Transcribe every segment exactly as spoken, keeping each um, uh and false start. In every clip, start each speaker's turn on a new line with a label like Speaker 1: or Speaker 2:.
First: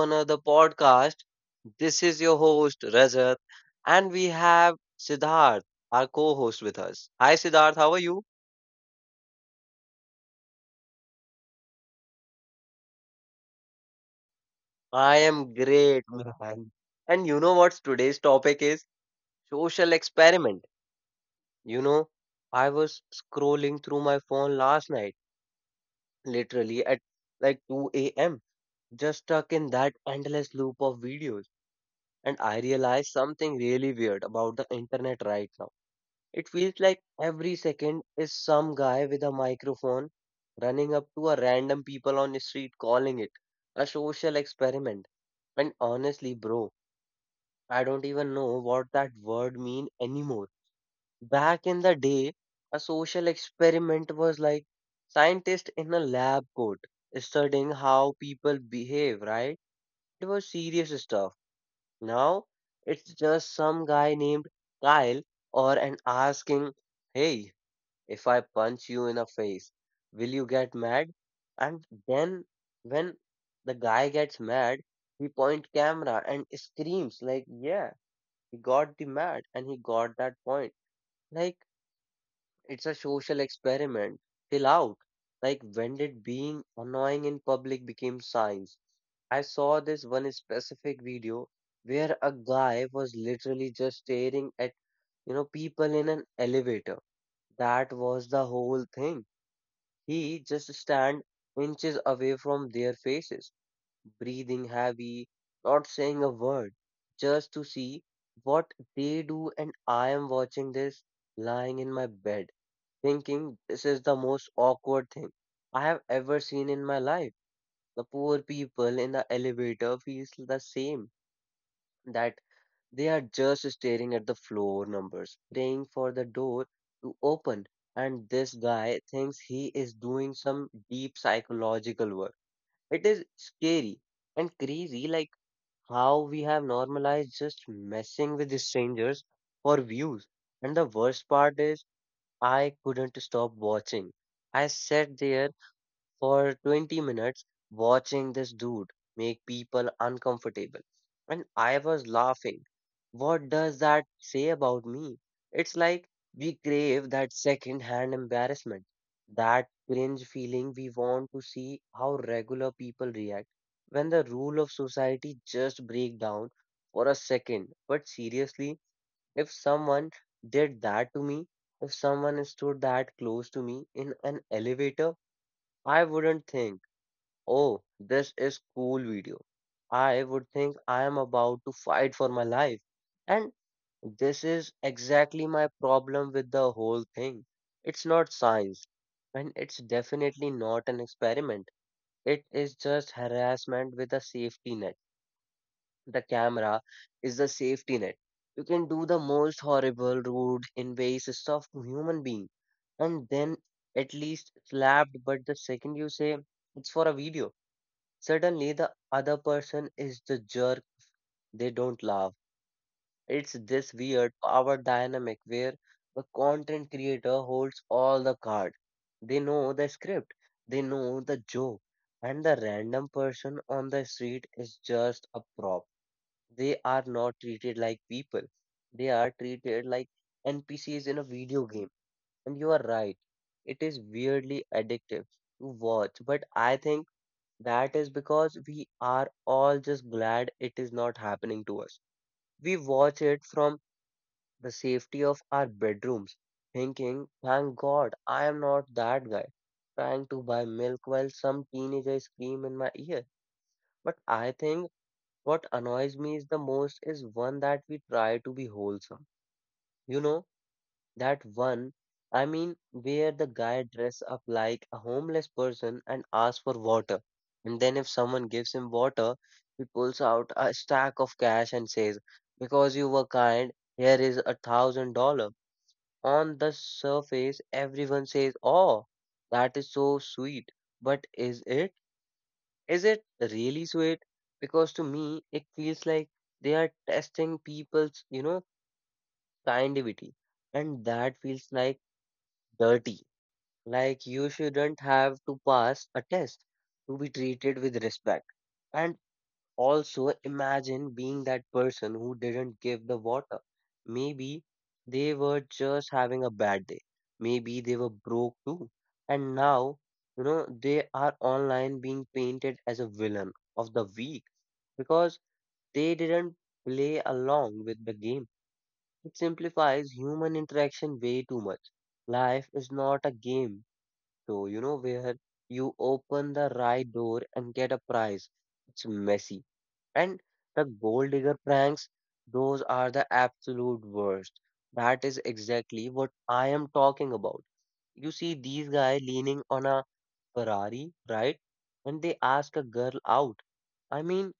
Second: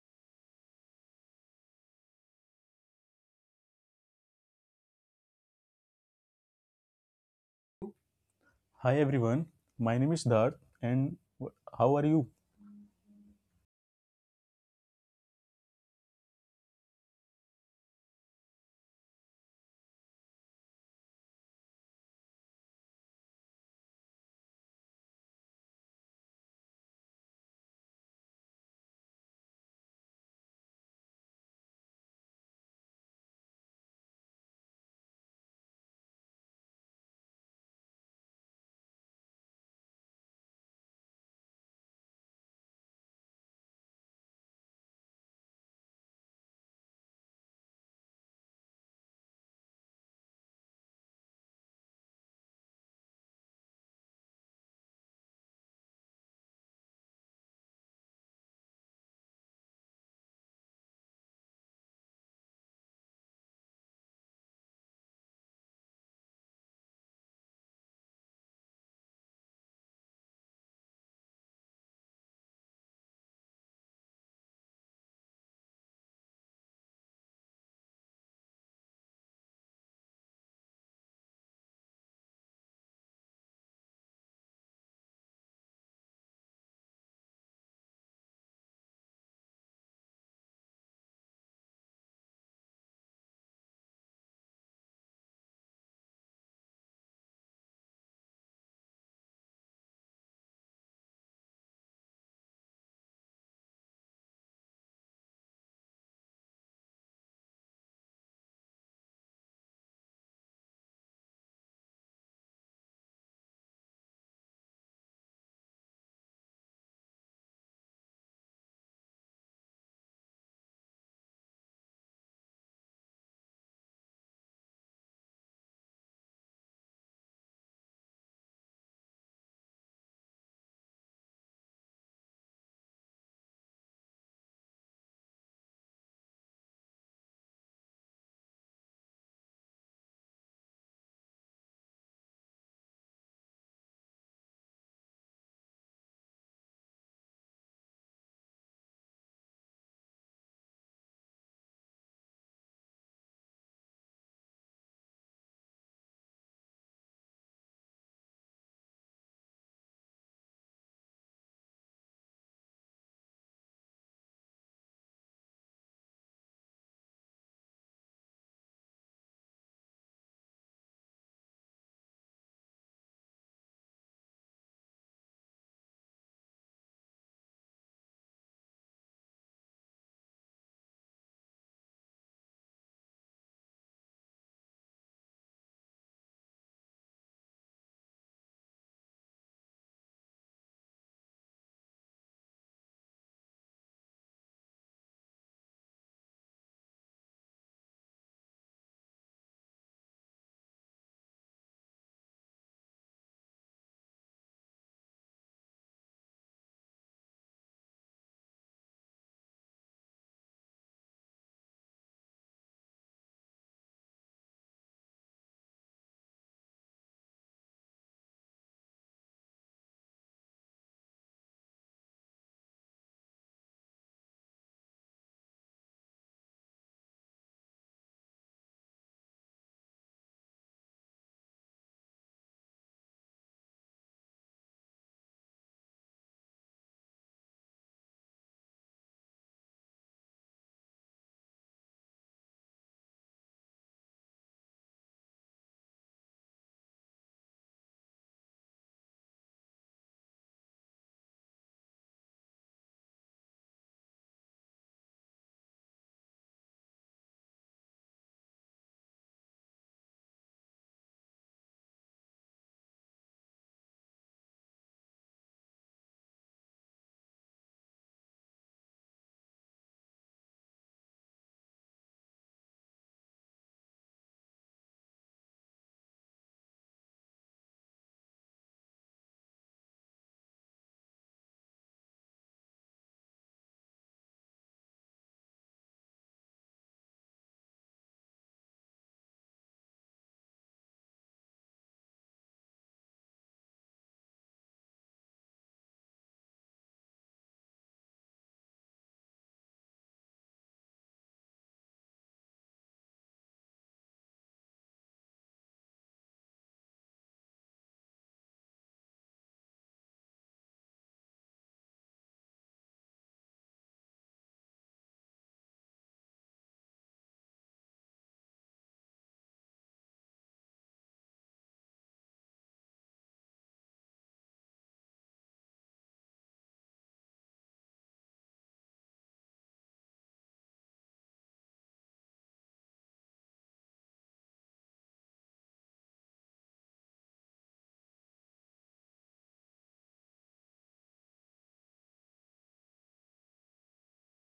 Speaker 1: another podcast. This is your host, Rajat, and we have Siddharth, our co host, with us. Hi, Siddharth. How are you?
Speaker 2: Hi everyone, my name is Darth, and how are you?
Speaker 1: I am great, man. And you know what today's topic is? Social experiment. You know, I was scrolling through my phone last night, literally at like two a m, just stuck in that endless loop of videos. And I realized something really weird about the internet right now. It feels like every second is some guy with a microphone running up to a random people on the street calling it a social experiment. And honestly, bro, I don't even know what that word mean anymore. Back in the day, a social experiment was like scientist in a lab coat studying how people behave, right? It was serious stuff. Now it's just some guy named Kyle or an asking, "Hey, if I punch you in the face, will you get mad? And then when the guy gets mad, he point camera and screams like, yeah, he got the mad and he got that point. Like it's a social experiment. Chill out. Like when did being annoying in public became science? I saw this one specific video where a guy was literally just staring at you know people in an elevator. That was the whole thing. He just stand inches away from their faces, breathing heavy, not saying a word, just to see what they do. And I am watching this lying in my bed, thinking this is the most awkward thing I have ever seen in my life. The poor people in the elevator feels the same, that they are just staring at the floor numbers, praying for the door to open. And this guy thinks he is doing some deep psychological work. It is scary and crazy, like how we have normalized just messing with the strangers for views. And the worst part is, I couldn't stop watching. I sat there for twenty minutes watching this dude make people uncomfortable. And I was laughing. What does that say about me? It's like we crave that second hand embarrassment, that cringe feeling. We want to see how regular people react when the rule of society just break down for a second. But seriously, if someone did that to me, if someone stood that close to me in an elevator, I wouldn't think, oh, this is cool video. I would think I am about to fight for my life. And this is exactly my problem with the whole thing. It's not science, and it's definitely not an experiment. It is just harassment with a safety net. The camera is the safety net. You can do the most horrible, rude, invasive stuff to human being, and then at least slapped. But the second you say it's for a video, suddenly, the other person is the jerk, they don't laugh. It's this weird power dynamic where the content creator holds all the cards. They know the script, they know the joke, and the random person on the street is just a prop. They are not treated like people, they are treated like N P Cs in a video game. And you are right, it is weirdly addictive to watch, but I think that is because we are all just glad it is not happening to us. We watch it from the safety of our bedrooms, thinking, thank God I am not that guy trying to buy milk while some teenager scream in my ear. But I think what annoys me is the most is one that we try to be wholesome. You know, that one, I mean, where the guy dress up like a homeless person and asks for water. And then if someone gives him water, he pulls out a stack of cash and says, "Because you were kind, here is a thousand dollar." On the surface, everyone says, oh, that is so sweet. But is it? Is it really sweet? Because to me, it feels like they are testing people's, you know, kindivity. And that feels like dirty, like you shouldn't have to pass a test to be treated with respect. And also imagine being that person who didn't give the water. Maybe they were just having a bad day. Maybe they were broke too. And now, you know, they are online being painted as a villain of the week because they didn't play along with the game. It simplifies human interaction way too much. Life is not a game so you know, where you open the right door and get a prize. It's messy. And the gold digger pranks, those are the absolute worst. That is exactly what I am talking about. You see these guys leaning on a Ferrari, right? When they ask a girl out. I mean,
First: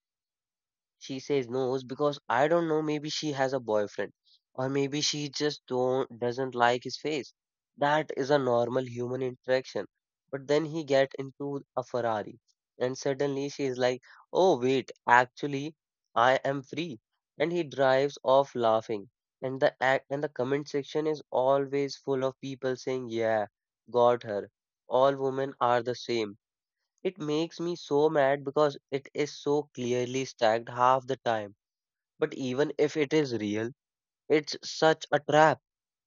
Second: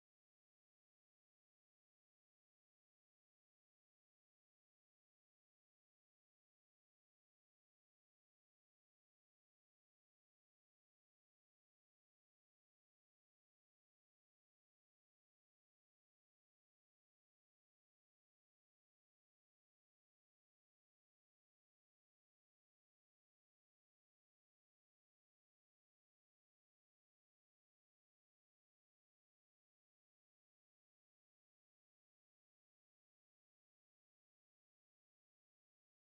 Speaker 1: she says no because I don't know, maybe she has a boyfriend or maybe she just don't doesn't like his face. That is a normal human interaction. But then he get into a Ferrari and suddenly she is like, "Oh wait, actually I am free." And he drives off laughing. And the act and the comment section is always full of people saying, "Yeah, got her. All women are the same." It makes me so mad because it is so clearly stacked half the time. But even if it is real, it's such a trap.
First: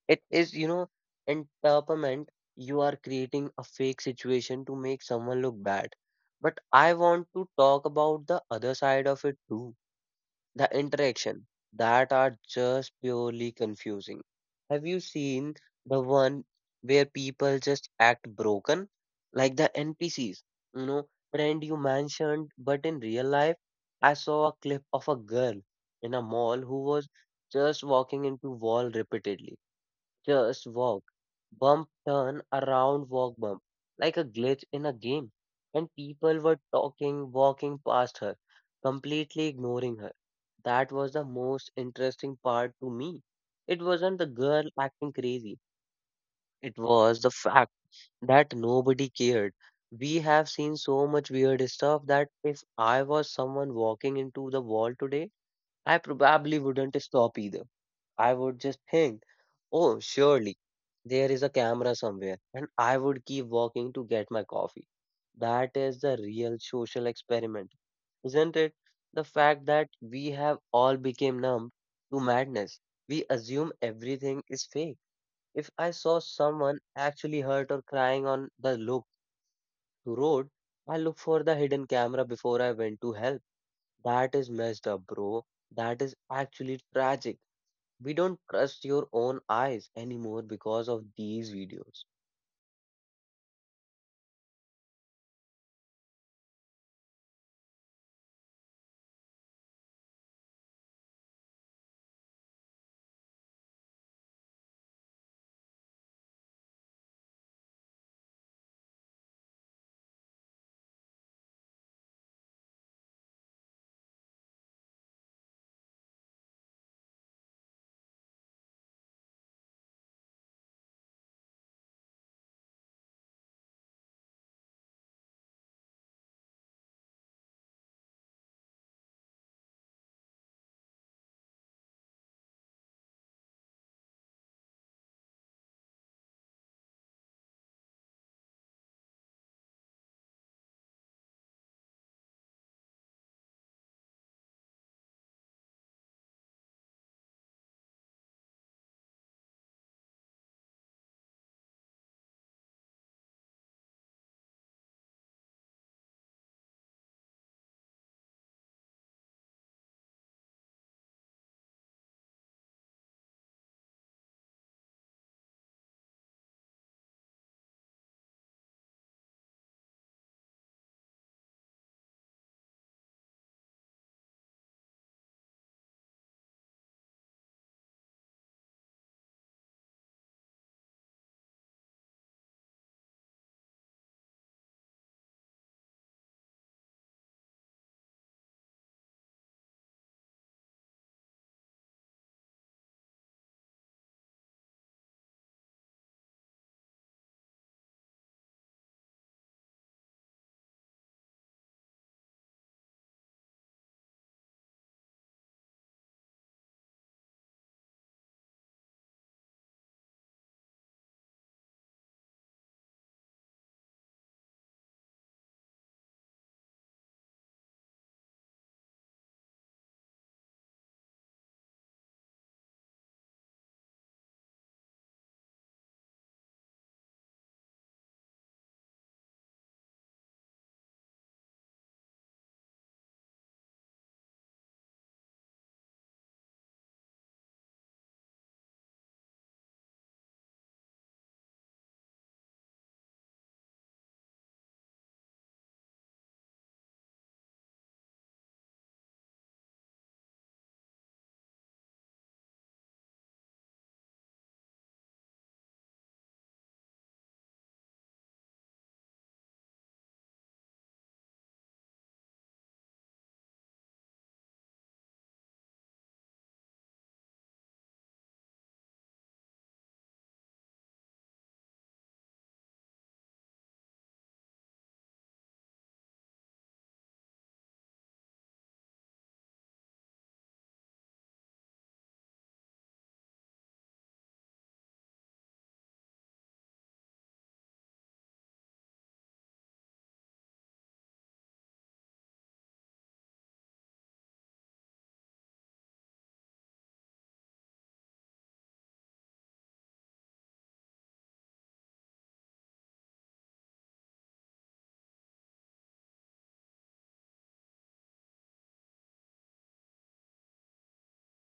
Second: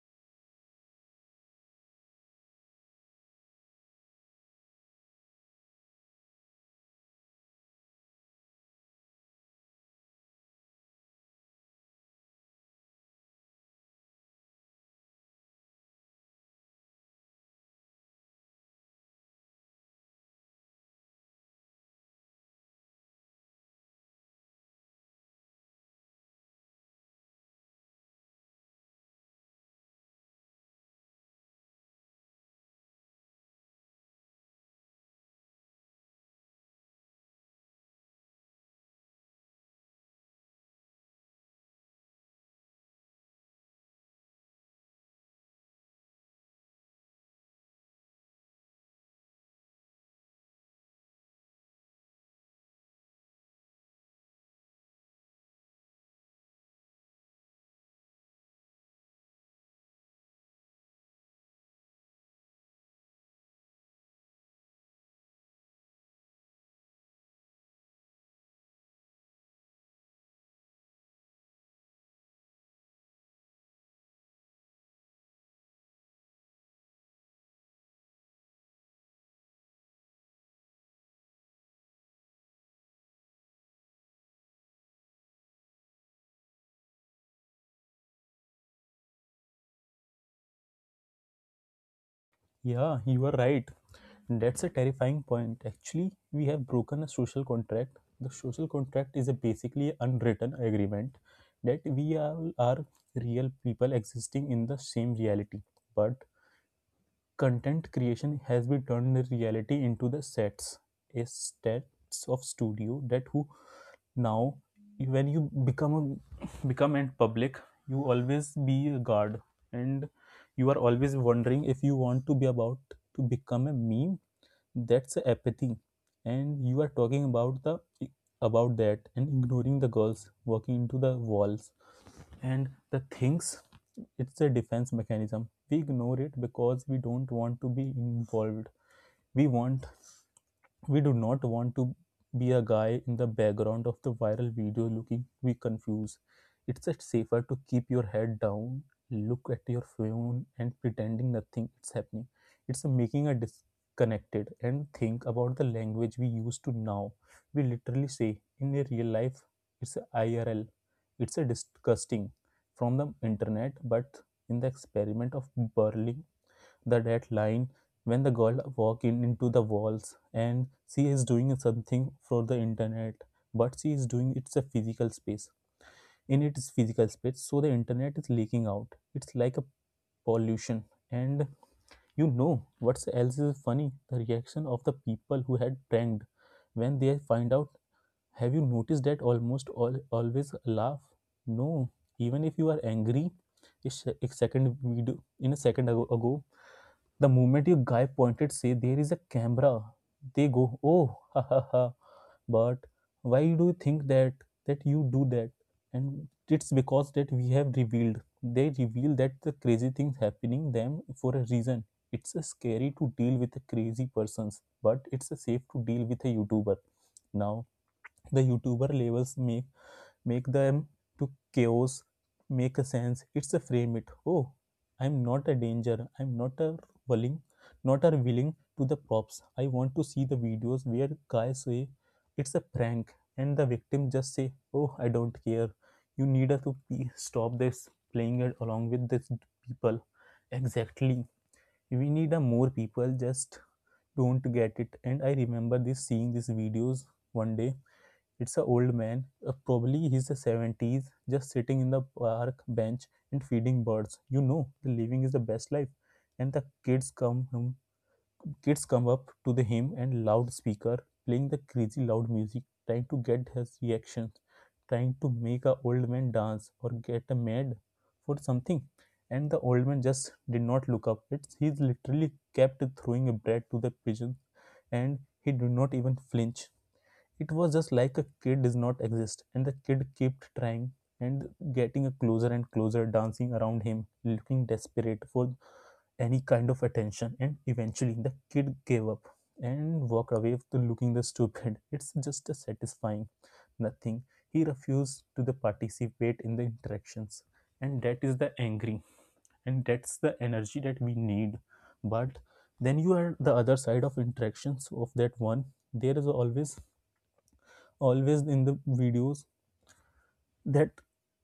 Speaker 1: It is, you know, entrapment. You are creating a fake situation to make someone look bad. But I want to talk about the other side of it too, the interaction that are just purely confusing. Have you seen the one where people just act broken, like the N P Cs? You know, friend you mentioned, but in real life, I saw a clip of a girl in a mall who was just walking into wall repeatedly. Just walk. Bump, turn, around, walk, bump. Like a glitch in a game. And people were talking, walking past her, completely ignoring her. That was the most interesting part to me. It wasn't the girl acting crazy, it was the fact that nobody cared. We have seen so much weird stuff that if I was someone walking into the wall today, I probably wouldn't stop either. I would just think, oh, surely there is a camera somewhere, and I would keep walking to get my coffee. That is the real social experiment, isn't it? The fact that we have all become numb to madness. We assume everything is fake. If I saw someone actually hurt or crying on the look to road, I look for the hidden camera before I went to help. That is messed up, bro. That is actually tragic. We don't trust your own eyes anymore because of these videos.
Speaker 2: Yeah, you are right. That's a terrifying point. Actually, we have broken a social contract. The social contract is a basically unwritten agreement that we all are real people existing in the same reality. But content creation has been turned the reality into the sets, a sets of studio that who now when you become a become and public you always be a guard, and you are always wondering if you want to be about to become a meme. That's apathy, and you are talking about the about that and ignoring the girls walking into the walls and the things. It's a defense mechanism, we ignore it because we don't want to be involved. we want we do not want to be a guy in the background of the viral video looking we confused. It's just safer to keep your head down, look at your phone and pretending nothing is happening. It's making a disconnected, and think about the language we use to now. We literally say in a real life it's a I R L. It's a disgusting from the internet, but in the experiment of burling the dead line, when the girl walk in into the walls and she is doing something for the internet, but she is doing it's a physical space in its physical space so the internet is leaking out. It's like a pollution. And you know what else is funny, the reaction of the people who had pranked when they find out. Have you noticed that almost all always laugh? No, even if you are angry a, a second video in a second ago, ago the moment your guy pointed, say there is a camera, they go, oh, ha ha ha. But why do you think that that you do that? And it's because that we have revealed. They reveal that the crazy things happening them for a reason. It's a scary to deal with the crazy persons, but it's a safe to deal with a YouTuber. Now the YouTuber labels me, make them to chaos, make a sense, it's a frame it, oh, I'm not a danger, I'm not a willing, not a willing to the props. I want to see the videos where guys say it's a prank and the victim just say, oh, I don't care, you need to stop this, playing it along with this people. Exactly, we need a more people just don't get it. And I remember this seeing these videos one day. It's an old man, uh, probably he's the seventies, just sitting in the park bench and feeding birds. You know, the living is the best life. And the kids come him, kids come up to the him and loudspeaker playing the crazy loud music, trying to get his reactions, trying to make a old man dance or get a mad for something. And the old man just did not look up. It's he's literally kept throwing a bread to the pigeons, and he did not even flinch. It was just like a kid does not exist, and the kid kept trying and getting closer and closer, dancing around him, looking desperate for any kind of attention. And eventually the kid gave up and walked away looking the stupid. It's just a satisfying nothing. He refused to the participate in the interactions, and that is the angry, and that's the energy that we need. But then you are the other side of interactions of that one. There is always always in the videos that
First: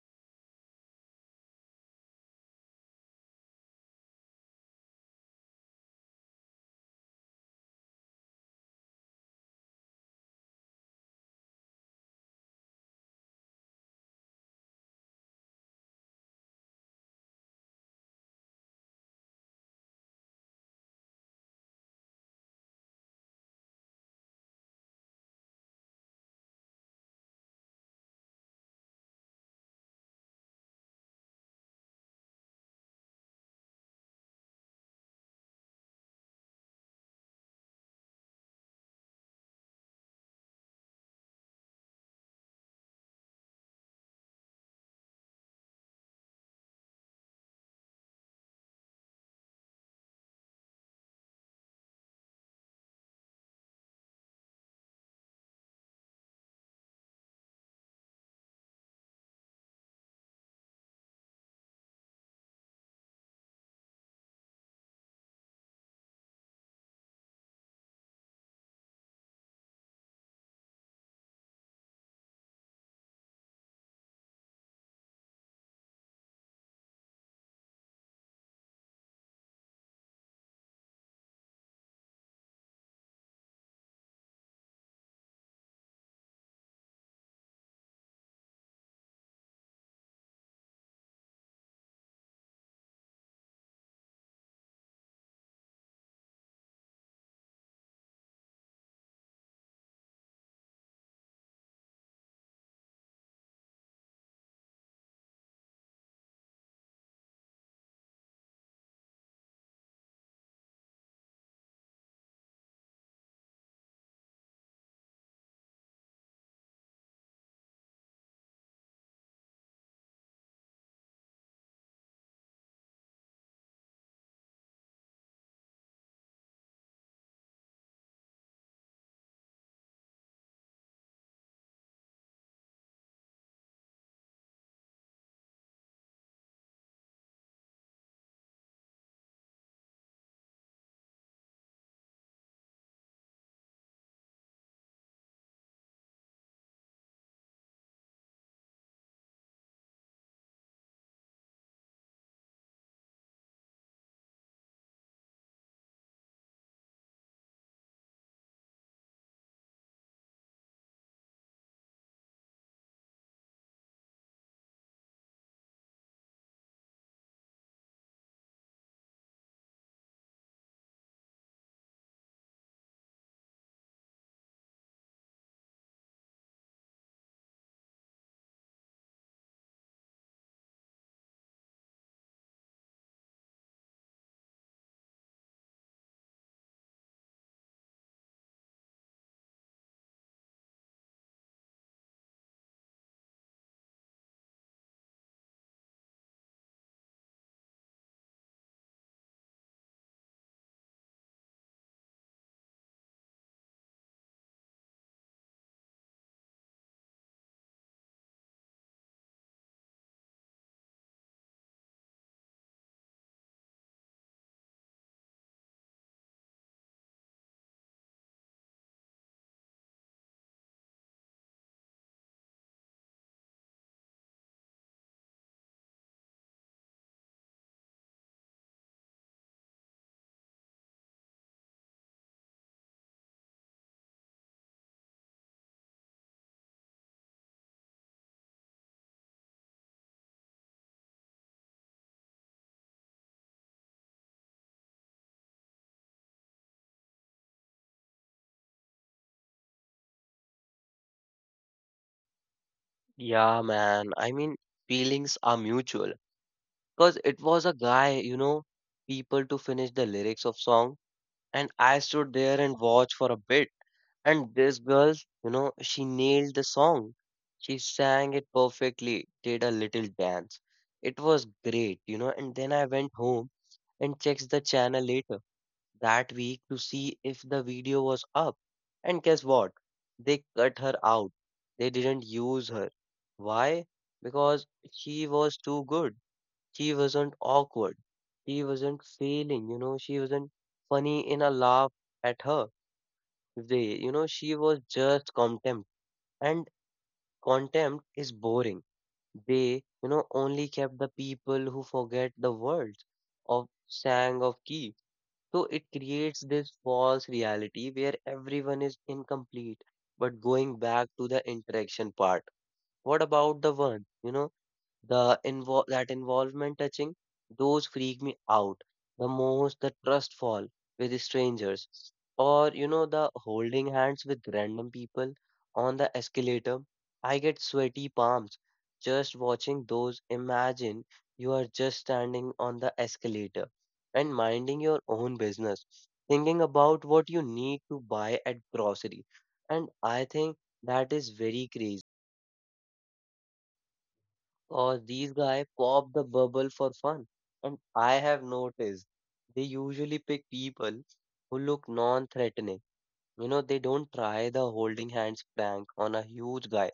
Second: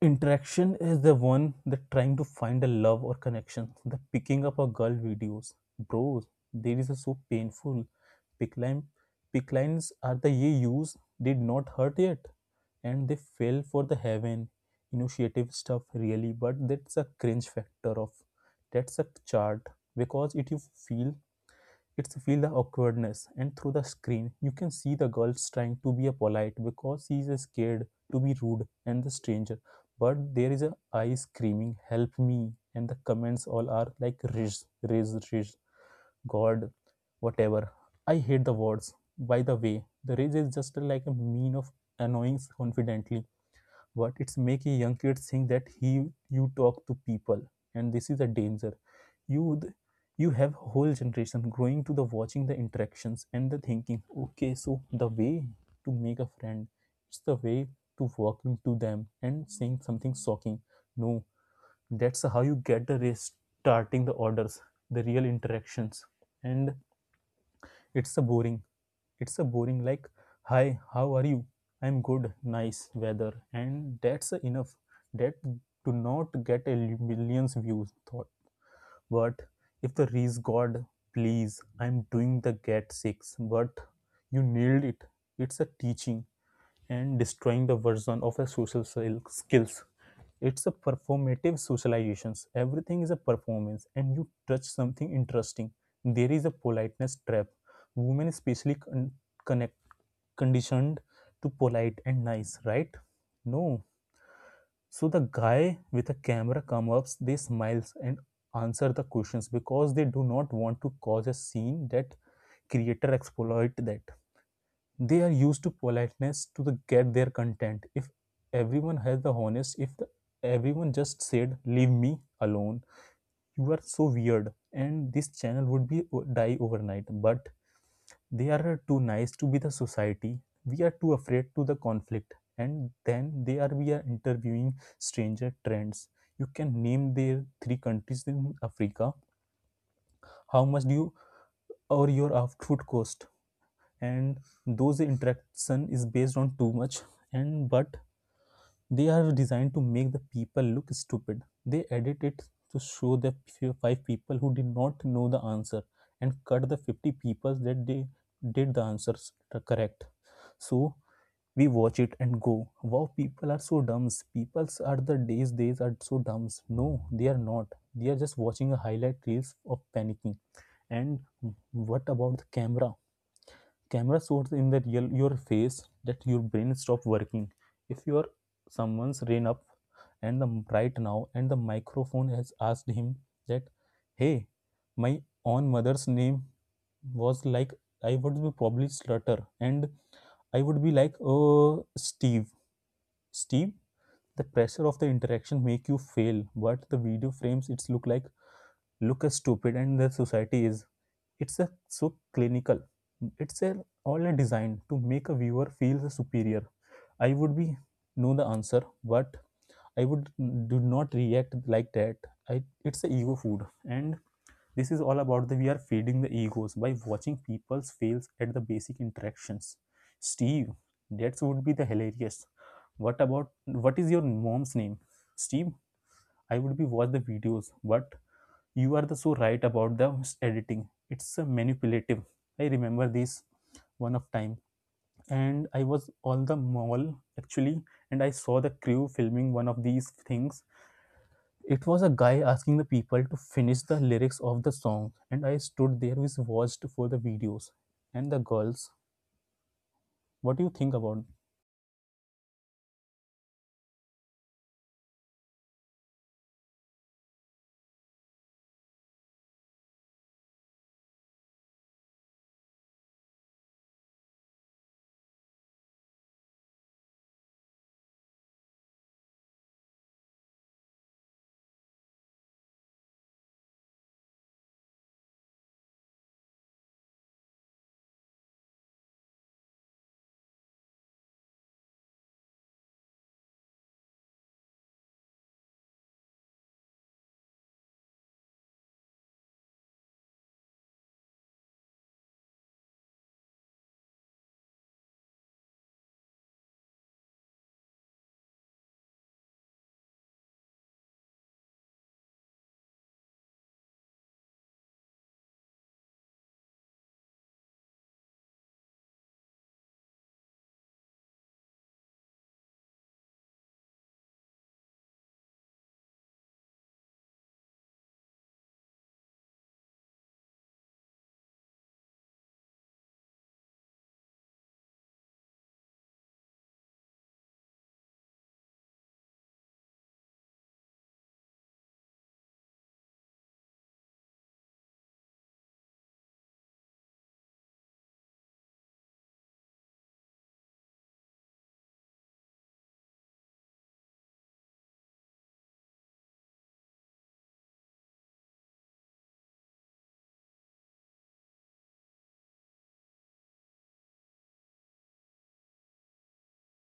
Speaker 2: interaction is the one that trying to find a love or connection, the picking up a girl videos, bro. There is a so painful pick line. Pick lines are the ye use did not hurt yet, and they fell for the heaven initiative stuff really. But that's a cringe factor of, that's a chart because it you feel, it's feel the awkwardness, and through the screen, you can see the girls trying to be a polite because she is scared to be rude and the stranger. But there is a eye screaming, "Help me!" and the comments all are like, "Riz, Riz, Riz, God, whatever." I hate the words. By the way, the Riz is just like a mean of annoying confidently, but it's make a young kid think that he you talk to people, and this is a danger. you th- you have whole generation growing to the watching the interactions and the thinking, okay, so the way to make a friend, it's the way to walking to them and saying something shocking. No, that's how you get the rest starting the orders the real interactions. And it's a boring, it's a boring like, hi, how are you, I'm good, nice weather, and that's enough. That do not get a millions views thought. But if the reese god, please, I'm doing the get six, but you nailed it. It's a teaching and destroying the version of a social skills. It's a performative socializations. Everything is a performance, and you touch something interesting. There is a politeness trap. Women especially con- connect conditioned to polite and nice, right? No, so the guy with a camera comes up, they smiles and answer the questions because they do not want to cause a scene, that creator exploit that. They are used to politeness to the get their content. If everyone has the honest, if the, everyone just said leave me alone, you are so weird, and this channel would be uh, die overnight. But they are too nice to be the society, we are too afraid to the conflict, and then they are we are interviewing stranger trends. You can name their three countries in africa, how much do you or your of food cost, and those interaction is based on too much. And but they are designed to make the people look stupid, they edit it to show the five people who did not know the answer and cut the fifty people that they did the answers correct. So we watch it and go, wow, people are so dumb. People's are the days days are so dumb. No, they are not. They are just watching a highlight reels of panicking. And what about the camera camera shows in the real your face that your brain stop working. If your someone's rain up, and the right now, and the microphone has asked him that, hey, my own mother's name was, like, I would be probably stutter, and I would be like, oh, steve Steve. The pressure of the interaction make you fail, but the video frames it's look like look as stupid, and the society is, it's a so clinical. It's a all a design to make a viewer feel superior. I would be know the answer, but I would do not react like that. I, it's a ego food, and this is all about the we are feeding the egos by watching people's fails at the basic interactions. Steve, that would be the hilarious. What about, what is your mom's name? Steve. I would be watch the videos, but you are the so right about the editing. It's a manipulative. I remember this one of time, and I was on the mall actually, and I saw the crew filming one of these things. It was a guy asking the people to finish the lyrics of the song, and I stood there with watched for the videos and the girls. What do you think about?
Speaker 1: Yeah, man. I mean, feelings are mutual. Because it was a guy, you know, people to finish the lyrics of song. And I stood there and watched for a bit. And this girl, you know, she nailed the song. She sang it perfectly, did a little dance. It was great, you know. And then I went home and checked the channel later, that week to see if the video was up. And guess what? They cut her out. They didn't use her. Why? Because she was too good. She wasn't awkward. She wasn't failing, you know, she wasn't funny in a laugh at her. They, you know, she was just contempt. And contempt is boring. They, you know, only kept the people who forget the words of sang of key, so it creates this false reality where everyone is incomplete. But going back to the interaction part, what about the one, you know, the involve that involvement touching? Those freak me out the most, the trust fall with strangers or you know the holding hands with random people on the escalator. I get sweaty palms just watching those. Imagine you are just standing on the escalator and minding your own business, thinking about what you need to buy at grocery. And I think that is very crazy, or these guy pop the bubble for fun. And I have noticed they usually pick people who look non-threatening. You know, they don't try the holding hands prank on a huge guy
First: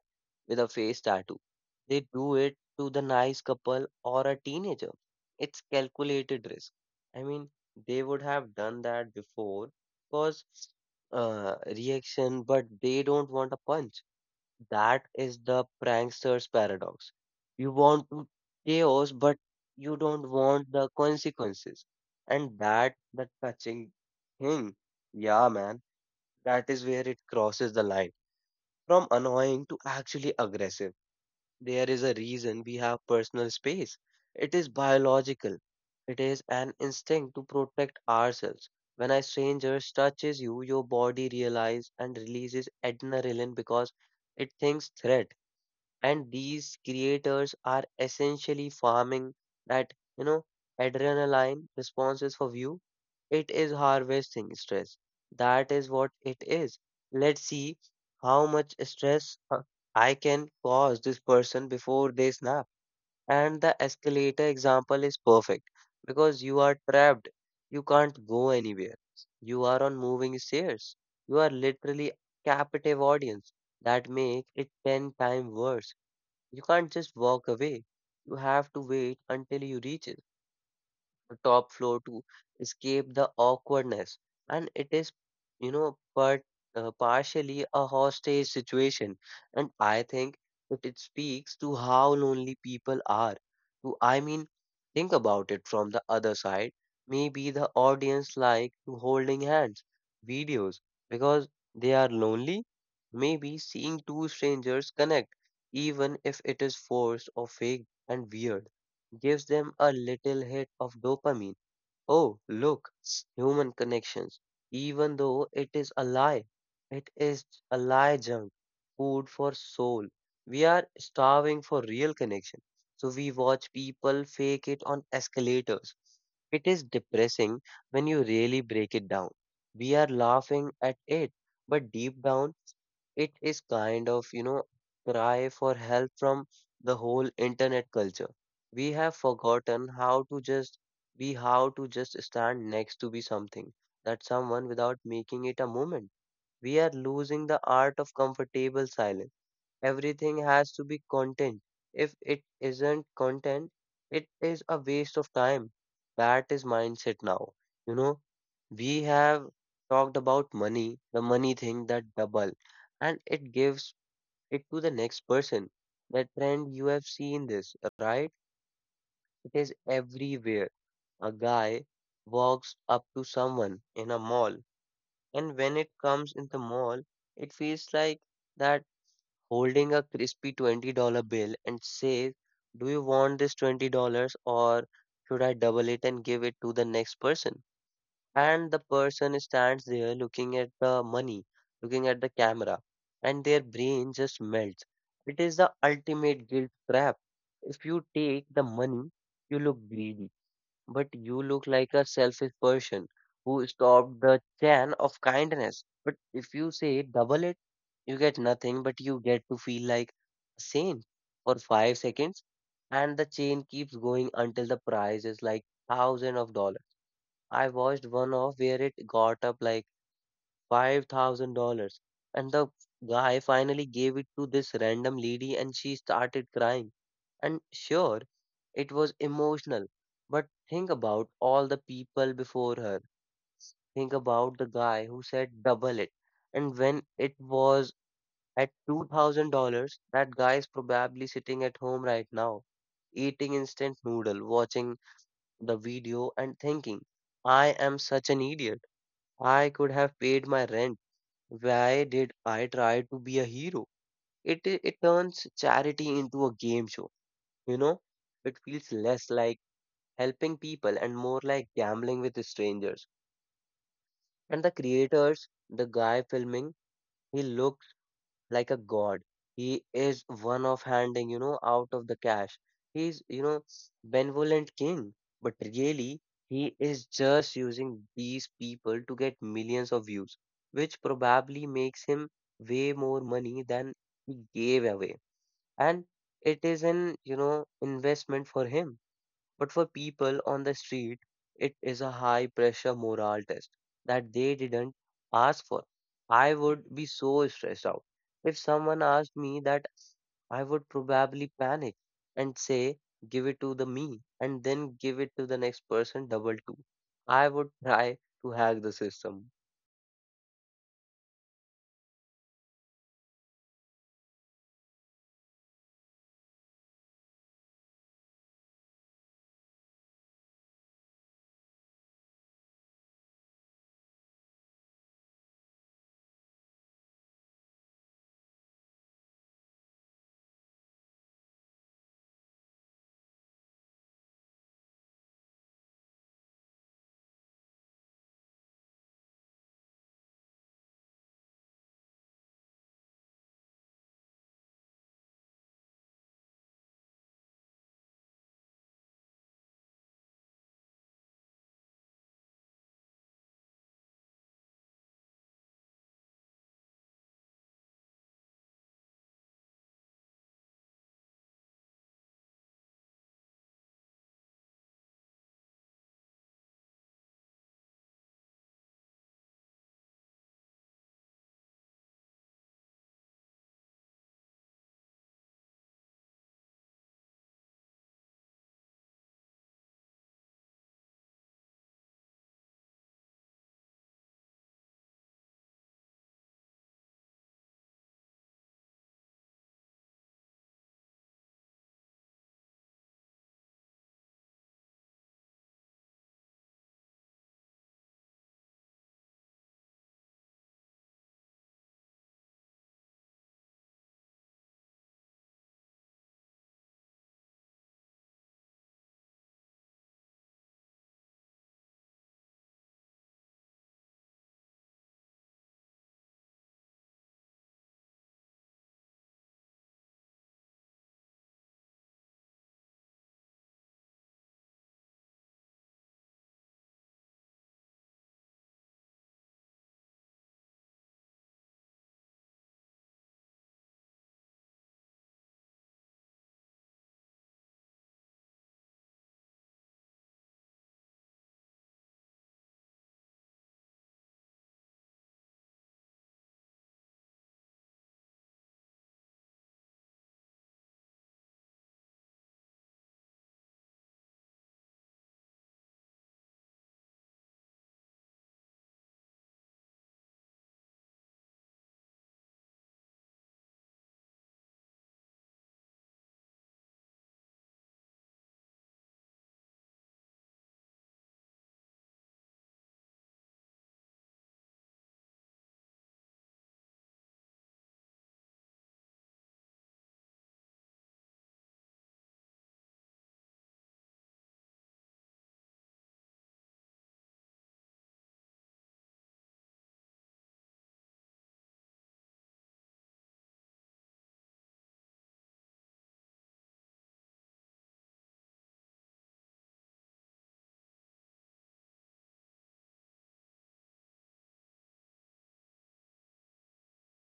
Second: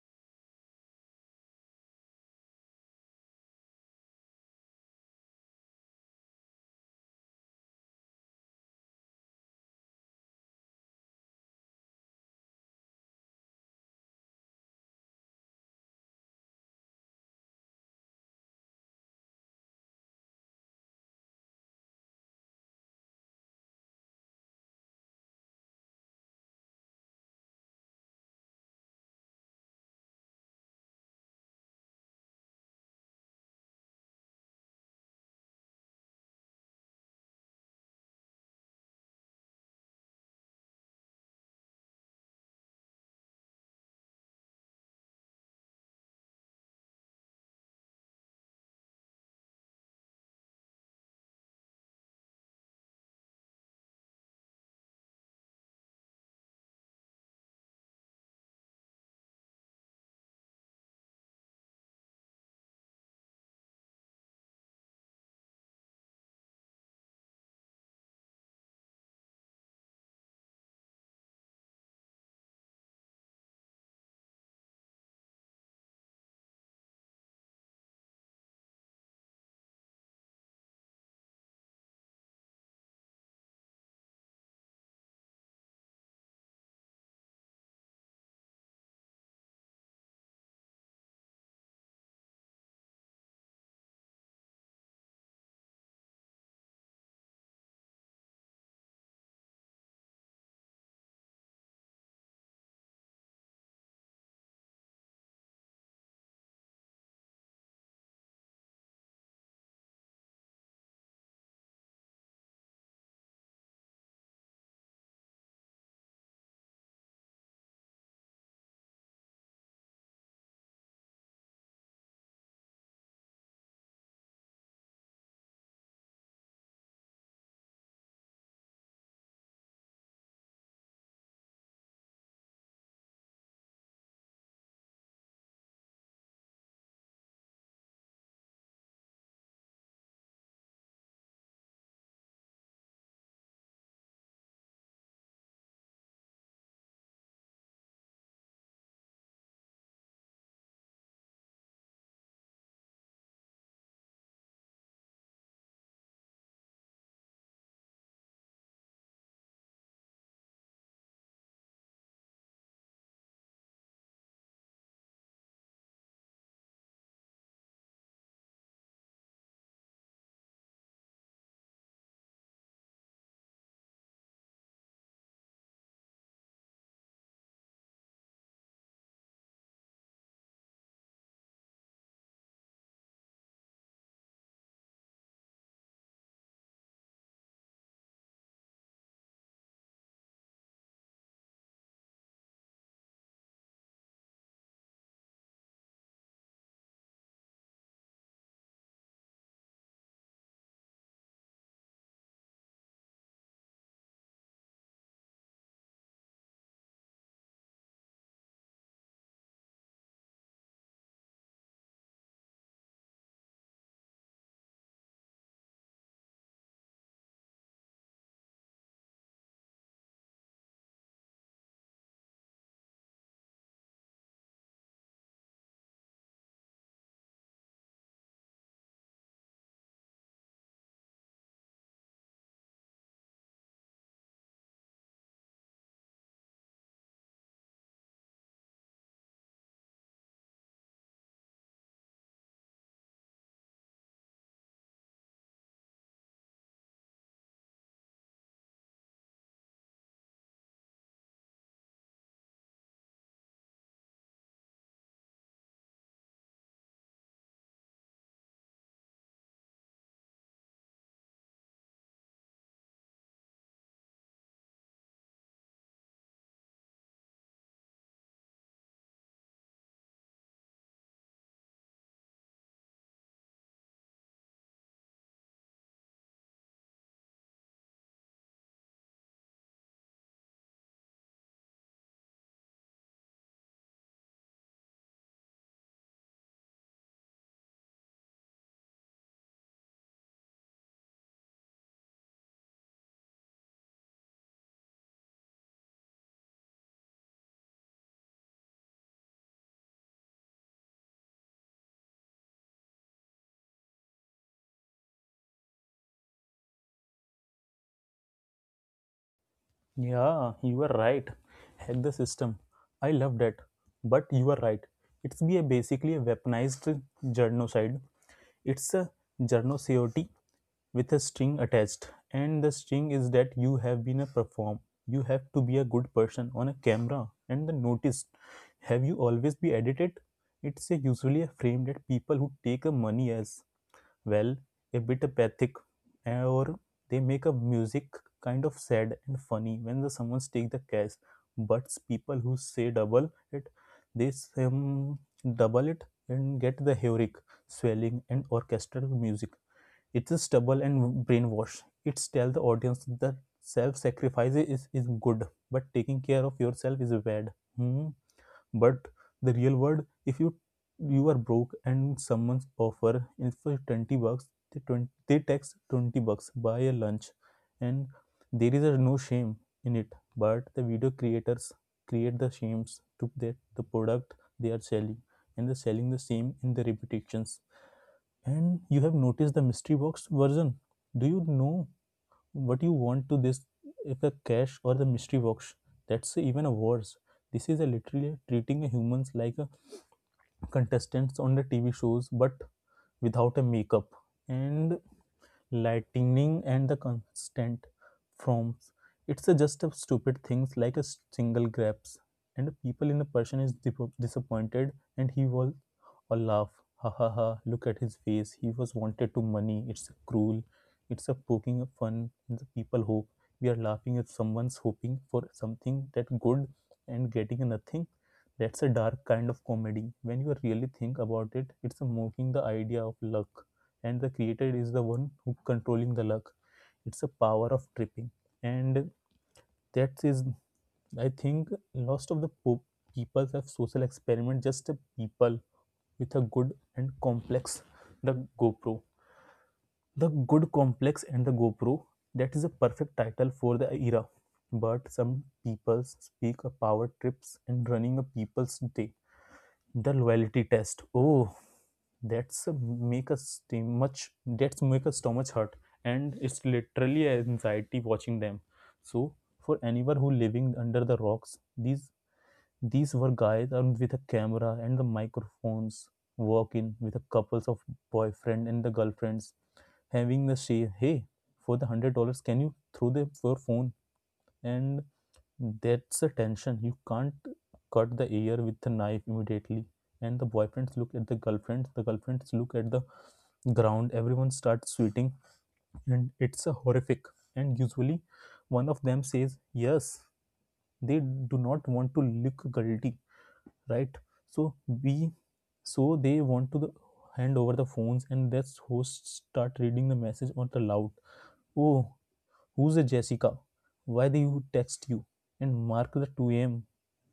Speaker 1: with a face tattoo. They do it to the nice couple or a teenager. It's calculated risk. I mean, they would have done that before because uh, reaction, but they don't want a punch. That is the prankster's paradox. You want to chaos, but you don't want the consequences. And that the touching thing. Yeah, man, that is where it crosses the line from annoying to actually aggressive. There is a reason we have personal space. It is biological. It is an instinct to protect ourselves. When a stranger touches you, your body realizes and releases adrenaline because it thinks threat, and these creators are essentially farming that you know adrenaline responses for view. It is harvesting stress. That is what it is. Let's see how much stress uh, I can cause this person before they snap. And the escalator example is perfect because you are trapped, you can't go anywhere, you are on moving stairs, you are literally captive audience. That make it ten times worse. You can't just walk away. You have to wait until you reach it top floor to escape the awkwardness. And it is, you know, but uh, partially a hostage situation. And I think that it speaks to how lonely people are. To, I mean, think about it from the other side. Maybe the audience like to holding hands videos because they are lonely. Maybe seeing two strangers connect, even if it is forced or fake and weird, gives them a little hit of dopamine. Oh, look, human connections. Even though it is a lie, it is a lie junk, food for soul. We are starving for real connection. So we watch people fake it on escalators. It is depressing when you really break it down. We are laughing at it, but deep down, it is kind of, you know, cry for help from the whole internet culture. We have forgotten how to just be, how to just stand next to be something that someone without making it a moment. We are losing the art of comfortable silence. Everything has to be content. If it isn't content, it is a waste of time. That is mindset now. You know, we have talked about money, the money thing that double, and it gives it to the next person. That trend you have seen this, right? It is everywhere. A guy walks up to someone in a mall, and when it comes in the mall, it feels like that holding a crispy twenty dollars bill and says, "Do you want this twenty dollars, or should I double it and give it to the next person?" And the person stands there looking at the money, looking at the camera, and their brain just melts. It is the ultimate guilt trap. If you take the money, you look greedy. But you look like a selfish person who stopped the chain of kindness. But if you say double it, you get nothing, but you get to feel like a saint for five seconds, and the chain keeps going until the price is like thousand of dollars. I watched one off where it got up like five thousand dollars. And the guy finally gave it to this random lady, and she started crying. And sure, it was emotional. But think about all the people before her. Think about the guy who said double it. And when it was at two thousand dollars that guy is probably sitting at home right now, eating instant noodle, watching the video, and thinking, "I am such an idiot. I could have paid my rent. Why did I try to be a hero?" It i- it turns charity into a game show, you know? It feels less like helping people and more like gambling with strangers. And the creators, the guy filming, he looked like a god. He is one of handing, you know, out of the cash. He's, you know, benevolent king, but really he is just using these people to get millions of views, which probably makes him way more money than he gave away. And it is an, you know, investment for him. But for people on the street, it is a high pressure moral test that they didn't ask for. I would be so stressed out. If someone asked me that, I would probably panic and say, give it to the me and then give it to the next person double two. I would try to hack the system.
Speaker 2: Yeah, you were right. Hack the system. I love that. But you are right. It's be a basically a weaponized genocide. It's a journal cot with a string attached, and the string is that you have been a perform, you have to be a good person on a camera, and the notice, have you always be edited, it's a usually a frame that people who take a money as well, a bit apathic, eh, or they make a music kind of sad and funny when the someone's take the cash. But people who say double it, they um, double it and get the heroic swelling and orchestral music. It's a stubble and brainwash. It's tell the audience that self-sacrifice is, is good, but taking care of yourself is bad. Hmm, but the real world, if you you are broke and someone's offer is for twenty bucks, they, twenty, they text twenty bucks buy a lunch, and there is a no shame in it. But the video creators create the shames to that the product they are selling, and they're selling the same in the repetitions. And you have noticed the mystery box version, do you know what you want to this, if a cash or the mystery box. That's even worse. This is a literally treating humans like a contestants on the tv shows, but without a makeup and lightning and the constant forms. It's a just a stupid things like a single grabs, and people in the person is disappointed, and he will or laugh. Ha ha ha! Look at his face. He was wanted to money. It's cruel. It's a poking of fun. The people hope we are laughing at someone's hoping for something that good and getting nothing. That's a dark kind of comedy. When you really think about it, it's mocking the idea of luck, and the creator is the one who controlling the luck. It's a power of tripping, and that is, I think, most of the po- people have social experiment just a people with a good and complex, the GoPro. The good complex and the GoPro, that is a perfect title for the era. But some people speak of power trips and running a people's day, the loyalty test. Oh, that's make us much that's make us stomach hurt, and it's literally anxiety watching them. So for anyone who living under the rocks, these these were guys armed with a camera and the microphones, walk in with a couples of boyfriend and the girlfriends, having the say, hey, for the hundred dollars can you throw the your phone? And that's a tension, you can't cut the air with the knife immediately. And the boyfriends look at the girlfriends, the girlfriends look at the ground, everyone starts sweating, and it's a horrific. And usually one of them says yes, they do not want to look guilty, right? So we so they want to the, hand over the phones, and that's hosts start reading the message on the loud. Oh, who's a Jessica? Why do you text you? And mark the two a m.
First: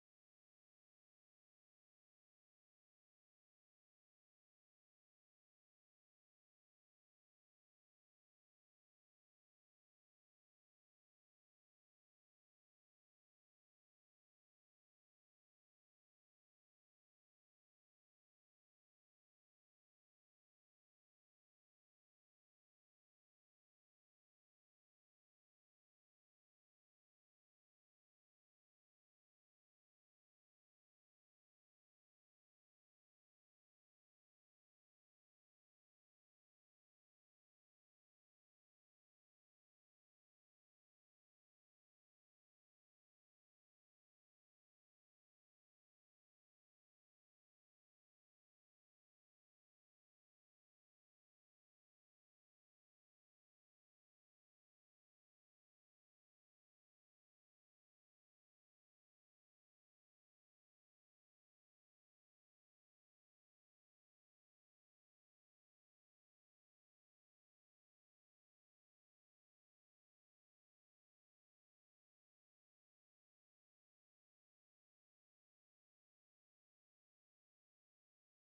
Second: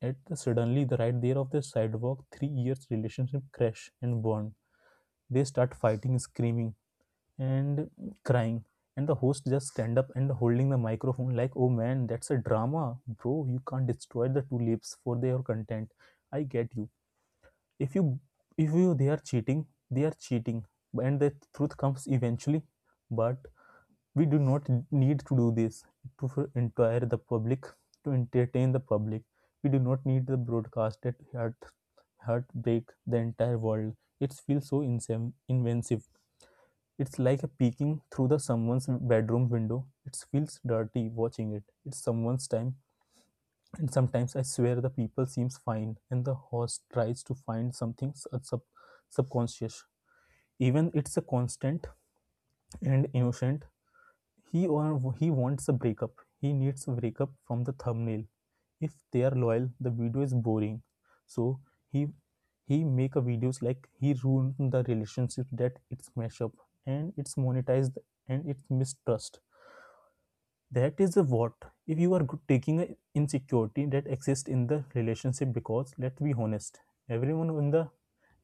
Speaker 2: At the suddenly the right there of the sidewalk, three years relationship crash and burn. They start fighting, screaming, and crying. And the host just stand up and holding the microphone like, oh man, that's a drama. Bro, you can't destroy the two lips for their content. I get you. If you if you they are cheating, they are cheating. And the truth comes eventually. But we do not need to do this to for entire the public, to entertain the public. We do not need the broadcast that heart heartbreak the entire world. It feels so insem- inventive. It's like a peeking through the someone's bedroom window. It feels dirty watching it, it's someone's time. And sometimes I swear the people seems fine and the host tries to find something sub- subconscious, even it's a constant and innocent. He or he wants a breakup. He needs a breakup from the thumbnail. If they are loyal, the video is boring. So he he make a videos like he ruined the relationship, that it's messed up, and it's monetized, and it's mistrust. That is a what if you are taking a insecurity that exists in the relationship, because let's be honest, everyone in the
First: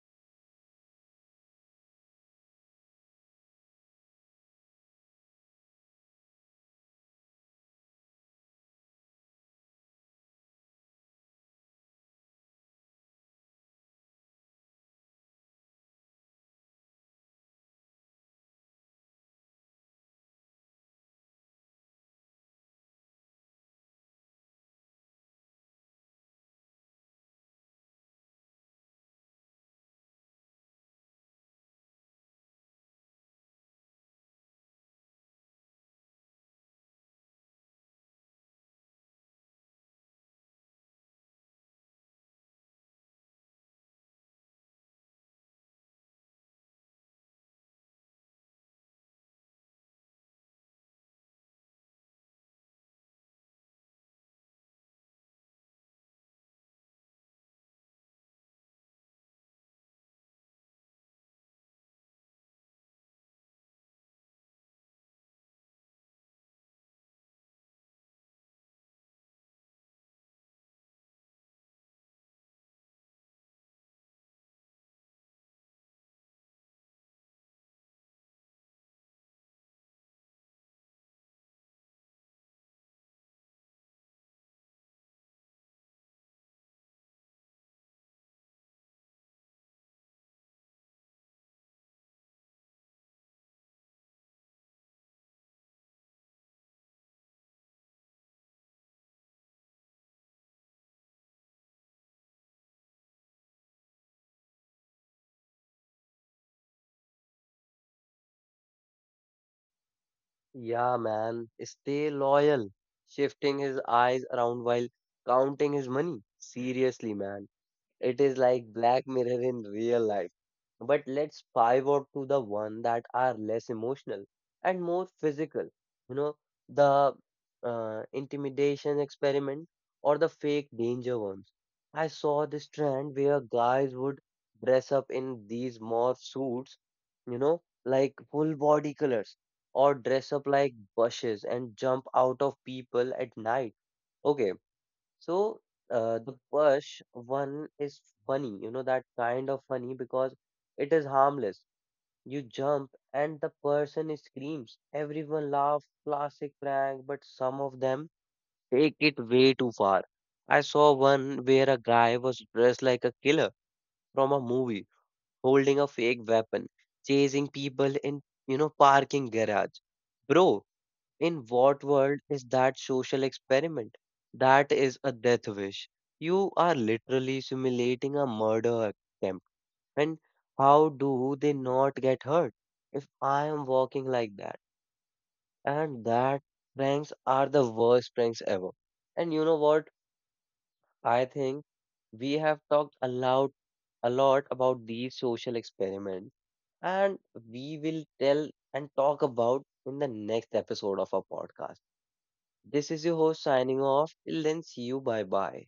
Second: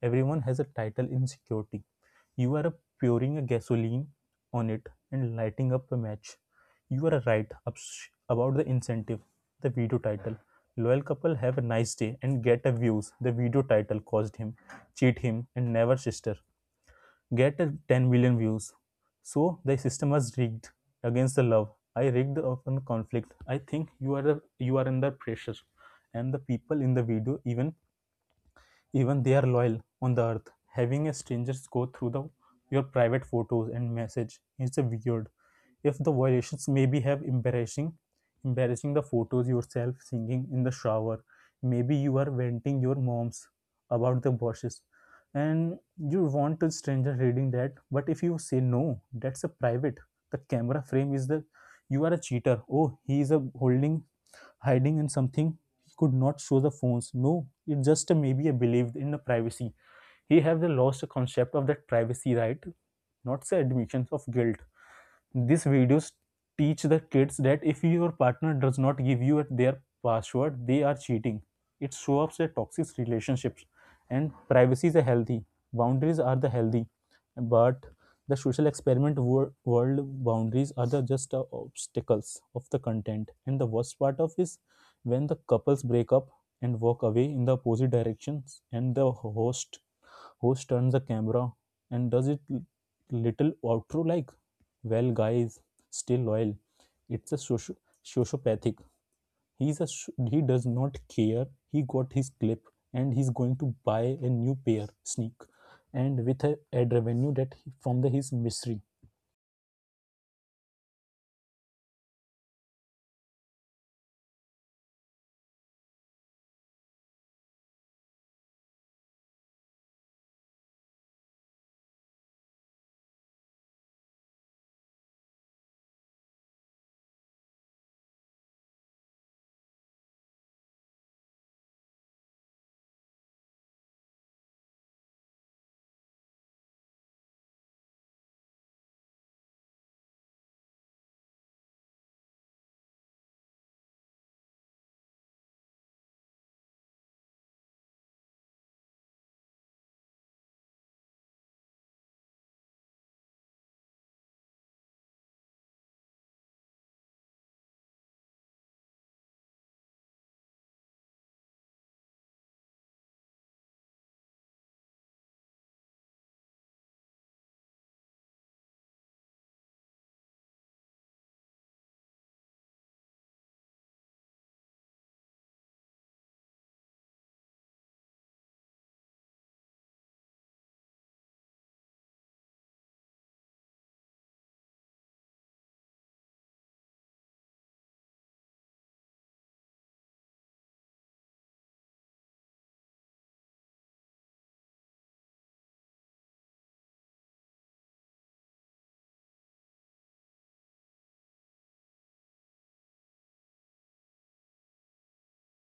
Speaker 2: everyone has a title in security. You are pouring a gasoline on it and lighting up a match. You are right about the incentive, the video title. Loyal couple have a nice day and get a views. The video title caused him, cheat him, and never sister. Get a ten million views. So the system was rigged against the love. I rigged of a conflict. I think you are you are under pressure, and the people in the video even even they are loyal on the earth. Having a stranger go through the, your private photos and message is weird. If the violations maybe have embarrassing, embarrassing the photos yourself singing in the shower. Maybe you are venting your moms about the bosses, and you want a stranger reading that. But if you say no, that's a private. The camera frame is the you are a cheater. Oh, he is a holding hiding in something. He could not show the phones, no, it just maybe a believed in the privacy. He have the lost concept of that privacy, right? Not the admissions of guilt. These videos teach the kids that if your partner does not give you their password, they are cheating. It shows up that toxic relationships and privacy is a healthy. Boundaries are the healthy, but the social experiment wor- world boundaries are the just uh, obstacles of the content. And the worst part of is when the couples break up and walk away in the opposite directions, and the host Host turns the camera and does it l- little outro like, well, guys, still loyal. It's a socio- sociopathic. He's a sh- he does not care. He got his clip and he's going to buy a new pair sneak and with a ad revenue that he, from the his mystery.
Speaker 1: Yeah, man, stay loyal. Shifting his eyes around while counting his money. Seriously, man. It is like Black Mirror in real life. But let's pivot to the one that are less emotional and more physical. You know, the uh, intimidation experiment or the fake danger ones. I saw this trend where guys would dress up in these morph suits, you know, like full body colors, or dress up like bushes and jump out of people at night. Okay, so uh, the first one is funny, you know, that kind of funny because it is harmless. You jump and the person screams. Everyone laughs, classic prank, but some of them take it way too far. I saw one where a guy was dressed like a killer from a movie, holding a fake weapon, chasing people in, you know, parking garage. Bro, in what world is that social experiment? That is a death wish. You are literally simulating a murder attempt. And how do they not get hurt? If I am walking like that, and that pranks are the worst pranks ever. And you know what? I think we have talked a lot, a lot about these social experiments, and we will tell and talk about in the next episode of our podcast. This is your host signing off. Till then, see you. Bye bye.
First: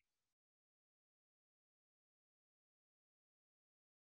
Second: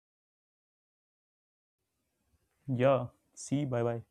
Speaker 2: Yeah. See. Bye bye.